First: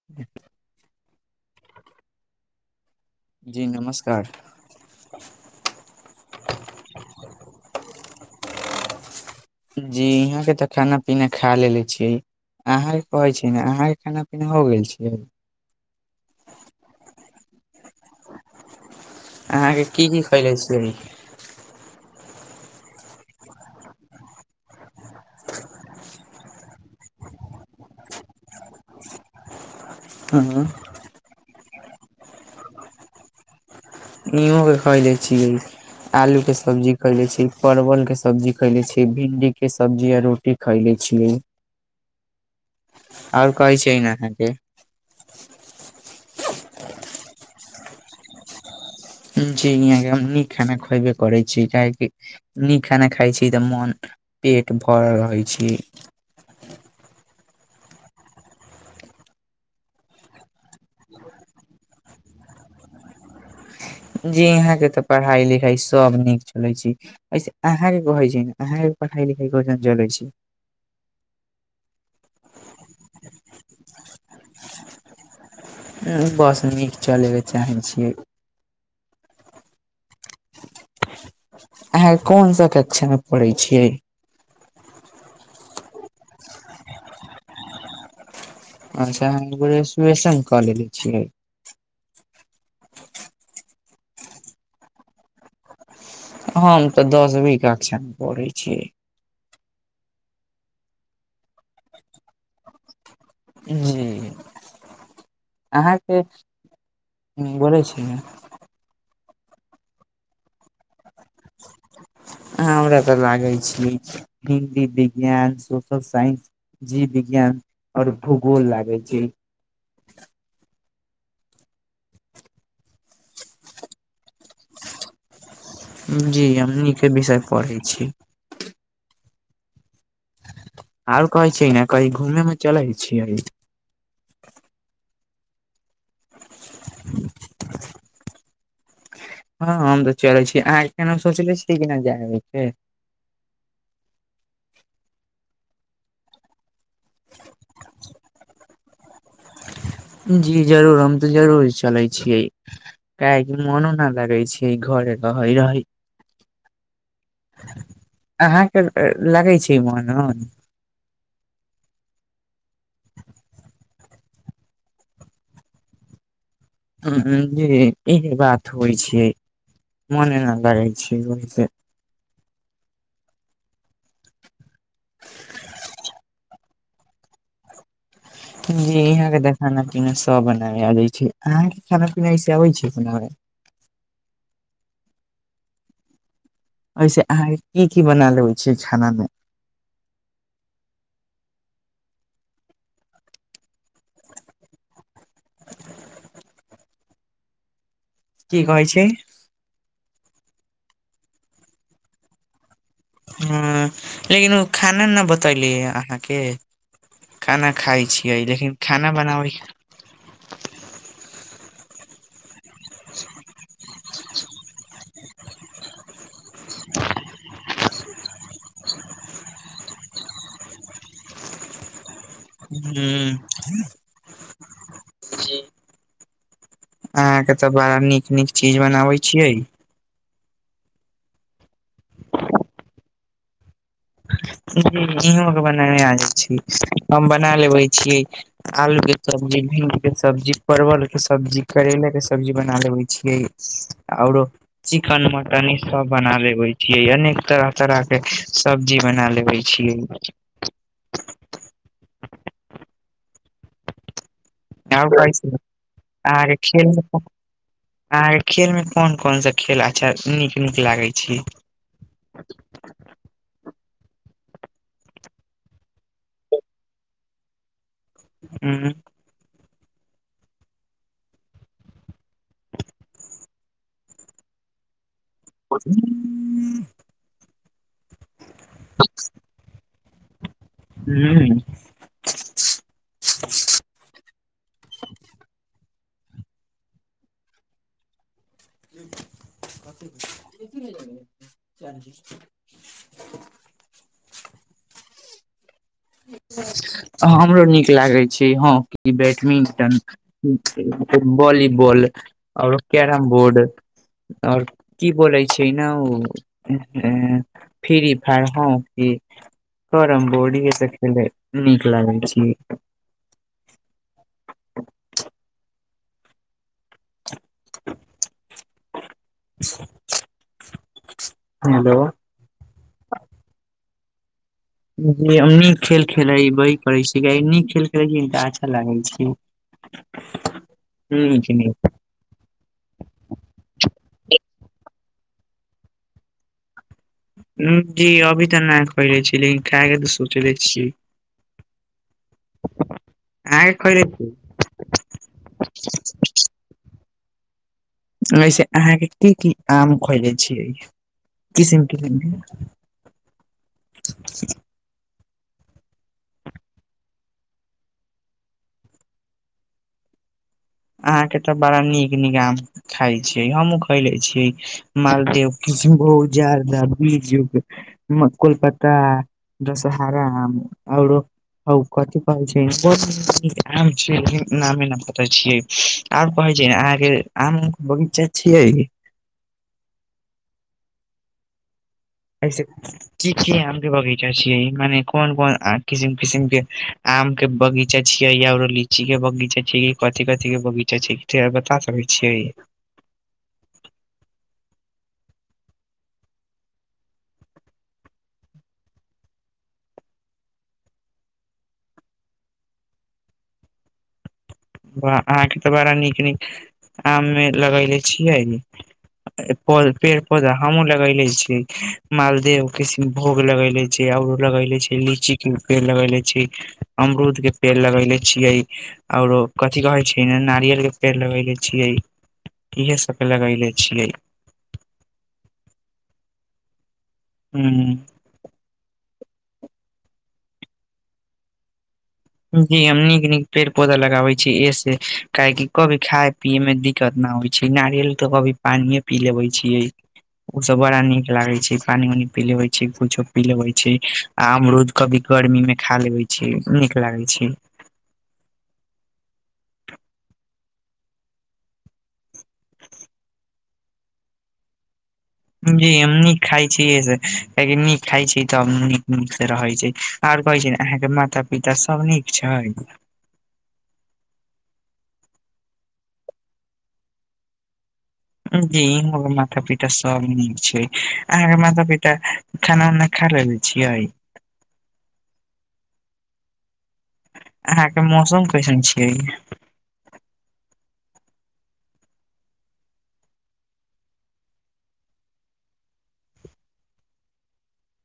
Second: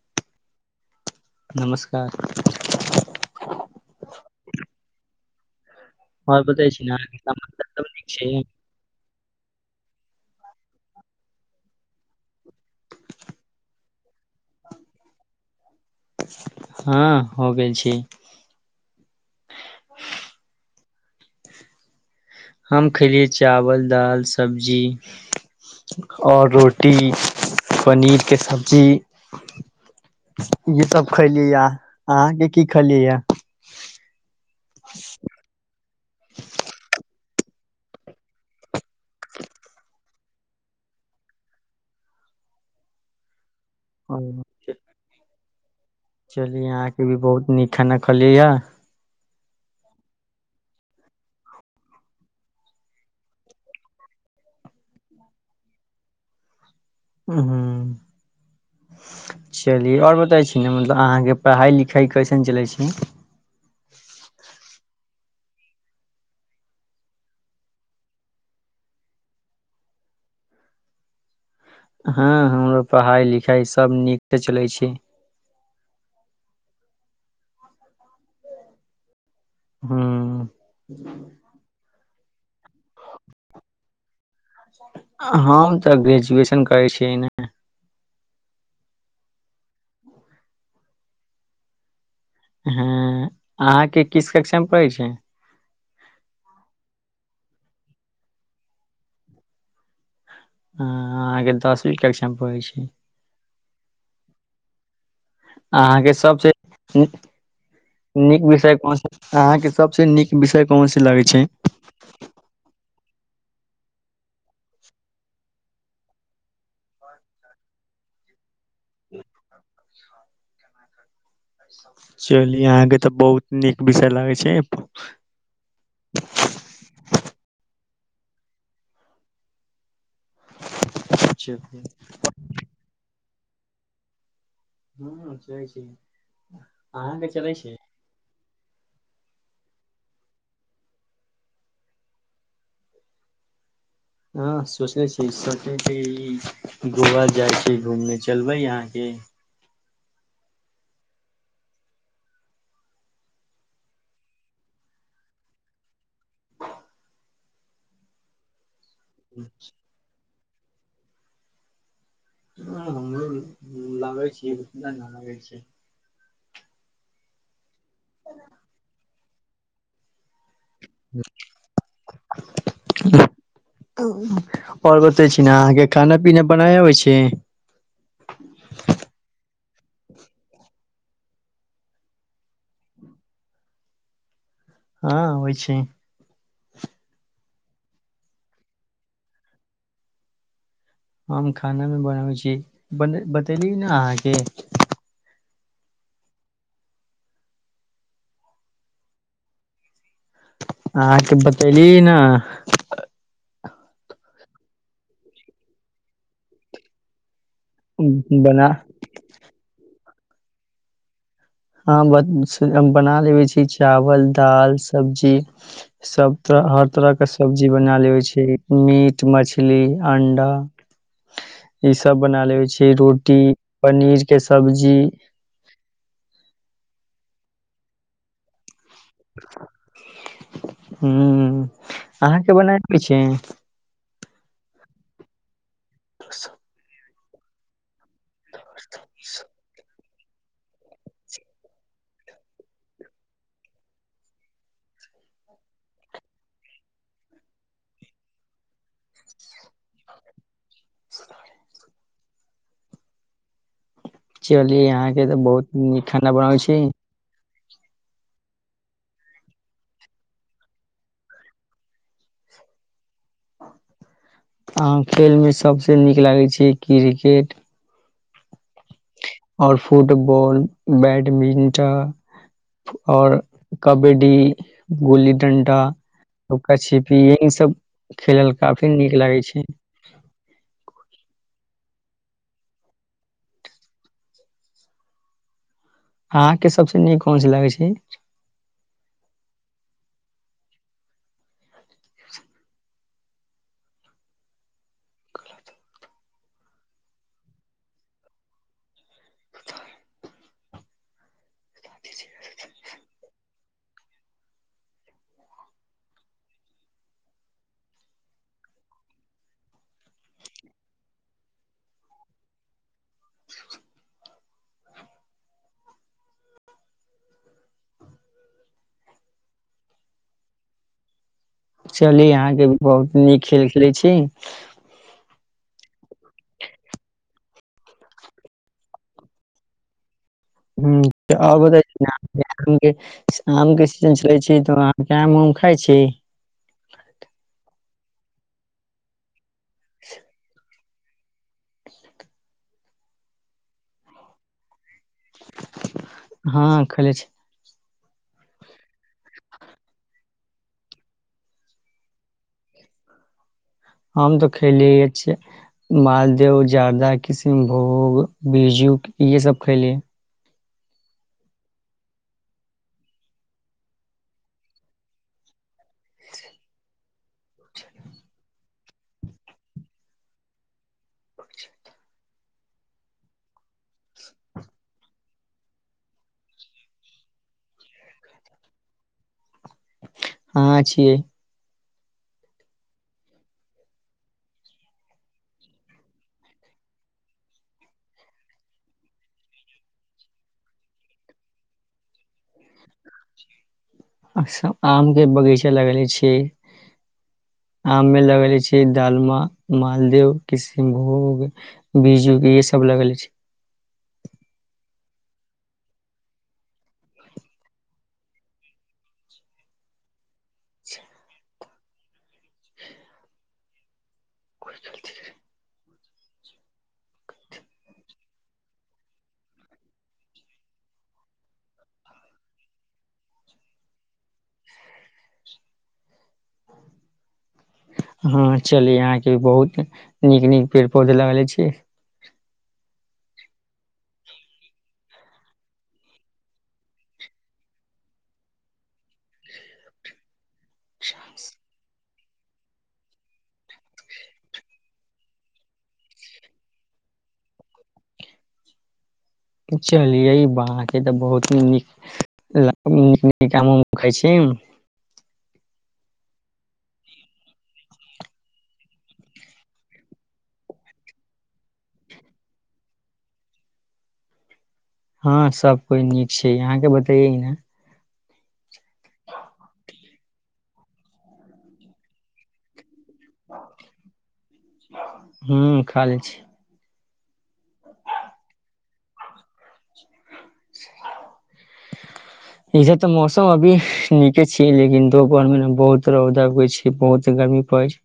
[inaudible] नमस्कार। जी नमस्कार। और बतै छी ना अहाॅंके समाचार सब नीक छै। जी इहाँ के तऽ खाना पीना खा लेलेे छियै। अहाँके कहै छी ना अहाँके खाना पीना हो गैल छै। हाॅं हो गैल छै। अहाँके की की खैले छियै? हम खैलियै चावल, दाल, सब्जी। और रोटी, पनीर के सब्जी। इहे सब खैलीयै या, अहाँके की खेलियै या? इहों के खैले छियै आलू के सब्जी खैले छी परवल के सब्जी खैले छी। भिंडी के सब्जी आ रोटी खैले छीयै। आओर कहै छै ने अहाँके। चलि अहाँके भी बहुत नीक खाना खलियै या। जी इहाँके हम नीक खाना खयबे करै छी काहे की नीक खाना खाइ छी तऽ मन पेट भरल रहै छीयै। उं हूँ। चली आओर बताइ छी ना मतलब अहाँके पढ़ाइ लिखाइ कैसन चलै छै। जी यहाँ के तऽ पढ़ाई लिखाई सब नीक चलै छै। ऐसे अहाँके कहै छी अहाँके पढ़ाई लिखाई कैसन चलै छै। हँ हमरो पढ़ाई लिखाई सब नीक त चलै छै। बस नीक चलै के चाहें छियै। हूँ। अहाँके कोन सा कक्षा में पढ़ै छियै? हम तऽ ग्रेजुएशन करै छीयै ने। अच्छा अहाँ ग्रेजुएशन कऽ लेेले छियै। हँ अहाँके किस कक्षा मे पढै छीयै? हम तऽ दसवीं कक्षा मे पढ़ै छियै। हँ अहाँके दसवीं कक्षा मे पढ़ै छीयै। जी। अहाँके सबसे नीक बोलै छी ने नीक विषय कोन सा? अहाँके सबसे नीक विषय कोनसा लागे छै? अहाँ हमरा तऽ लागै छी हिन्दी, विज्ञान, सोशल साइंस। जीव विज्ञान और भूगोल लागै छै। [unintelligible] चलि अहाँके तऽ बहुत नीक विषय लागै छै। जी हम नीके विषय पढ़ै छी। आरो कहै छीयै चलिए, ने कहीं घूमे उमे चलै छियै? ह चलै छै, अहाँके चलै छै? हां हम तऽ चलै छी, अहाँ केहनो सोचले छीये कि नै जाय आबै के। हां सोचनेे छी, सोचे छीये ई गोवा जाय छी घूमने चलबै अहाँ कि। जी जरूर हम तऽ जरूर चलै छियै। काहे कि मनो ना लगै छै ई घरे रहै रहै अहाँ के ए लागै छै मोन-उन। हां हमरो लागै छी ना लागै छै। हां जी इहे बात होय छै, मने ना लगै छै ओहि से [unintelligible] और बताई छी नै अहाँके खाना-पीना बनाय आबै छी। जी इहाँ के तऽ खाना-पीना सब बनाय आबै छै, अहाँके खाना-पीना ऐसे आबै छै बनाबै। हां होय छै। ऐसे अहाँ के की-की बना लेबै छियै खाना मे। हम खाना मे बनाबै छी बन बतेली नै अहाँके। की कहै छै। अहां के बतैेली ना। हां लेकिन उ खाना ना बतैली अहाँके खाना खाय छियै, बना लेकिन खाना बनाबै हां ब से हम बना लेबै छी चावल, दाल, सब्जी। सब तरह, हर तरह का सब्जी बना लेबै छी मीट, मछली, अंडा। ई सब बना लेबै छी हूँ, रोटी, पनीर के सब्जी। अहाँ के तऽ बड़ा नीक-नीक चीज बनाबे छियै। हुं अहाँके बनाय आबै छी। हुं इहो के बनाय नै आ जाइ छी [unintelligible] हम बना लेबे छी आलू के सब्जी। भिंडी के सब्जी, परवलके सब्जी, करैला के सब्जी बना लबै छियै औरो चिकन, मटन ई सब बना लेबै छिये, अनेक तरह-तरह के सब्जी बना ले बै छीये। [unintelligible] चलिय और अहाँके कहै तऽ छी ना बहुत नीक खाना अहाँ बनाबै के छी खेल मे अहाँके खेल मे कोन-कोन सा खेल अच्छा नीक-नीक लागे छी। [inaudible] अहाँ खेल मे सबसे नीक लागै छै किरकेट। ऊं। और फुटबॉल, बैडमिंटा। और कबडी। गुल्ली, डंडा, लुका छिपी ये ई सब खेलल काफी नीक लागे छै। हुं। अहाँ के सबसे नीक कोन चीज लागै छी। [unintelligible] हां हमरो नीक लागै छी हॉकी, बैटमिंटन। बोली बॉल और कैरम बोर्ड। और की बोलै छी ना उ ए फिरी फायर, होंकी, कैरम बोर्ड इहे से खेले नीक लागै छी। [unintelligible] चली अहाँके बहुत नीक खेल खेलै छी। हम नीक खेल खेलवैह करै छीय नीक खेल खेलै छी अच्छा लागे छै। हुं, त नीक आब नीक दय छय ना? के आमके सी- आम के सी [unintelligible] छै तऽ अहाँके आम उम खाइ छी? [unintelligible] की अभी तऽ नै [unintelligible] छी लेकिन खाय के तऽ सोचले छी। [unintelligible] आइ खैलै छी? हँ खयले छी। वैसे अहाँके की की आम खोजे छियै? किसिम- किसिम के- हम तऽ खेललिय अइछे। मालदेव, जादा, किसिनभोग, बिजू यहे सब खैलीय। अहाँ के तऽ बड़ा नीक-नीक आम खाय छिय हमहु खैले छियै। मालदेव, किसिनभोग, जारदा, बीजू- मकुलपता, दसहारा आम औरो- होउ कथी कहै छै? बड नीक-नीक आम छियै लेकिन नामे नै पता छियै। आब कहै छियै, अहाँके आम-उम के बगीचा छियै? अहां छियै। ऐस-कि- की आम के बगीचा छीयै माने कोन- कोन किसिम-किसिम के- आम के बगीचा छियै या आरो लीची के बगीचा छियै कि कथी- कथी के बगीचा छै? ते आर बता सकै छियै? अहां सब आम के बगीचा लगेेले छीयै? आम मे लगेले छीयै दालमा, मालदेव, किशिनभोग- बीजु ये सब लगेले छियै। अहाँके तऽ बड़ा नीक-नीक आम मे लगेले छियै। [unintelligible] पेड़ -पौधा हमहुँ लगेले छियै मालदेव किसिनभोग लगेले- छियै औरो लगैले छियै लीची के पे- लगेेले छी, अमरूद के पेड़ लगेले छियै औरो- कथी कहै छै- नारियलके पेड़ लगैेले छियै इहे सबके लगैले छियै। हुँ- ह चली अहा के बहुत नीक- नीक पेड़- पौधे लगैले छी। जी हम नीक-नीक पेड़-पौधा लगाबे छी, ऐहे से काहे की कभी खाय पियए में दिक- कत- न होइ छै, नारियल तऽ कभी पानिये पी लेबे छियै। [unintelligible] ओ सब बड़ा नीक लागे छै पानी उनी पिलेबै- छी। कुछो पी लेबे छी आमरूद कभी गर्मी में खा लेबे छी नीक लागे छै। चलियै बाके तऽ बहुती नीक- [unintelligible] खाय छीम- जी हम नीक खाइ छियै से कियाकी नीक खाइ छी तब नीक -नीक स रहै छै। और कहै छी ने अहाँके माता- पिता सब नीक छैय? हँ सब कोइ नीक छै। अहाँके बतैये न- जी हमरो माता-पिता सब नीक छै, अहाँके माता-पिता- खाना उना खा रहलै छियै? हुँ खालै छी। अहाँके मौसम कैसन छय? [unintelligible] इधर तऽ मौसम अभी निके छीयै लेकिन दोपहर मे ना बहुत रौदा उगै छै बहुत गर्मी परै छै।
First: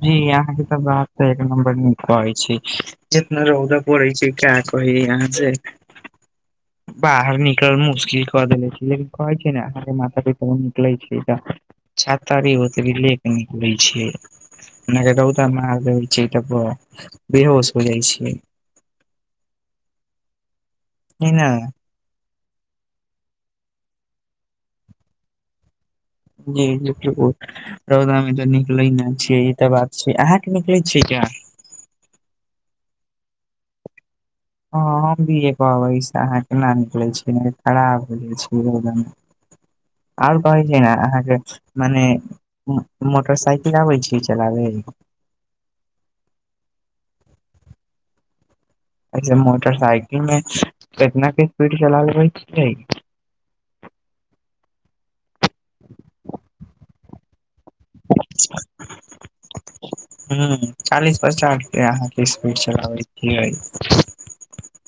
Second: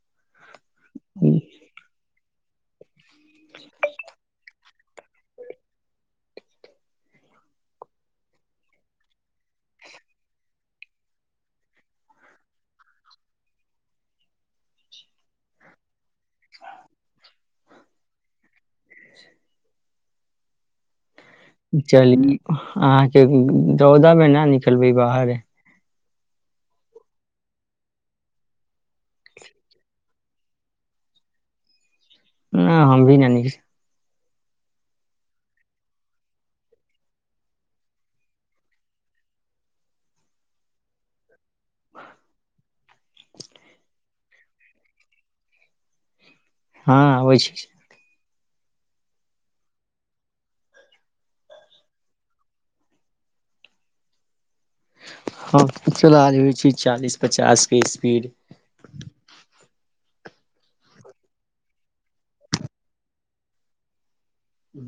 जी यहा के त बात त छै एक नम्बर निक कहै छी जितना रौदा पड़े छै का कह [unintelligible] यहाँ से। बाहर निकल मुश्किल कऽ देले छै [unintelligible] लेकिन कहै छै ने अहाँके माता-पिता निकलै छियै तऽ, छातारी ओत लैए के निकलै छियै। नहि छै तब बेहोश हो जाइ छै। [unintelligible] [unintelligible] नहि-नहि। [unintelligible] चलि अहाँके रौदामे न निकलबै बाहरे। जी बुल। [unintelligible] रौदा मे तऽ निकलै ने छियै ई तऽ बात छै अहाँके निकलैत छियै क्य। नहि हम भी नानीक हँ हम भी जे कहब से अहाँ केना निकलै छियै खराब हो जाइत छै रौदा में। आओर कहै छै ने अहाँके मने मोटरसाइकिल आबै छी चलाबे। हँ अबै छे। ऐसे मोटरसाइकिल मे कितना के स्पीड चलाबै छै। हँ चला आबय होइ छै चालीस पचासके स्पीड। [unintelligible] ह चालीस पचास अहाँके स्पीड चलाबै छियै। ह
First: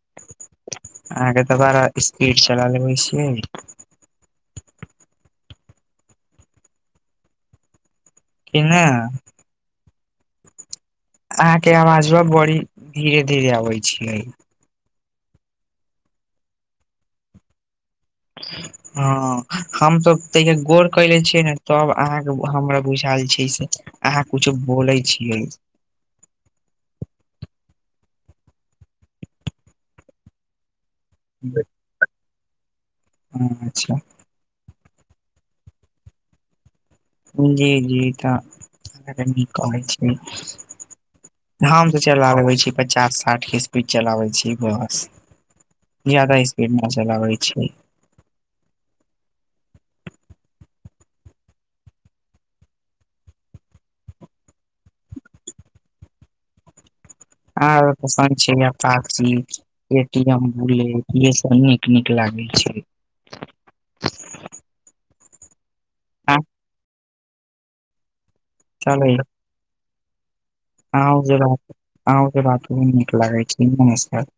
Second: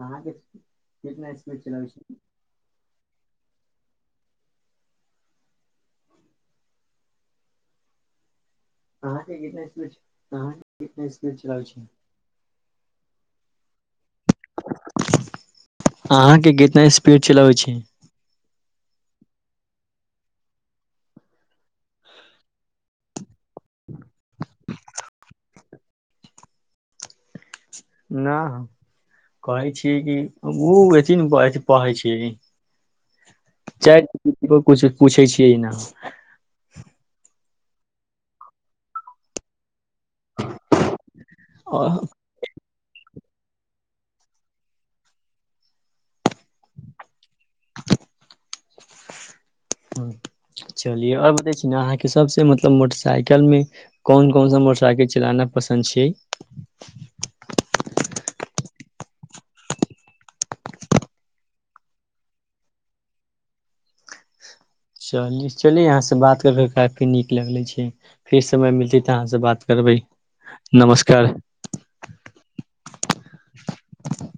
अहाँके कितना अहाँके स्पीड दोबारा चलाबै छीये। स्पीड चला लेबै छियै। कि नहि। कितनेछ कह कितने। [unintelligible] अहाँ के आवाज ब बड़ी धीरे-धीरे अबै छै। अहाँके कितना स्पीड चलबैत छीये। [unintelligible] हँ हम त तैया गोर कले छियै ने तब अहाँके हमरा बुझायल छै से। अहाँ कुछो बोलै छियै। न कहै छीयै कि ओ। तीन पढ़ै छी अच्छा चार। कुछ पूछै छियै न जी जी तऽ [unintelligible] हम त चल लबै छी। पचास साठि के स्पीड चलाबे छी बस। जदा स्पीड न चलाबे छी। चलियै आओर बताै छी ने अहाँके सबस मतलब मोटरसाइकिल मे। कौन-कौन सा मोटर साइकिल चिलाना पसन्द छैय। आ पसन्द छै अपाची। एटीम बुलेट यहे सब नीक-नीक लागल छै। चल चलि अहाँ से बात करकेे काफी नीक लगले छै। फेर समय मिलत तऽ अहाँ से बात करबै। अहो नमस्कार के बात नीक लागय छै नमस्कार।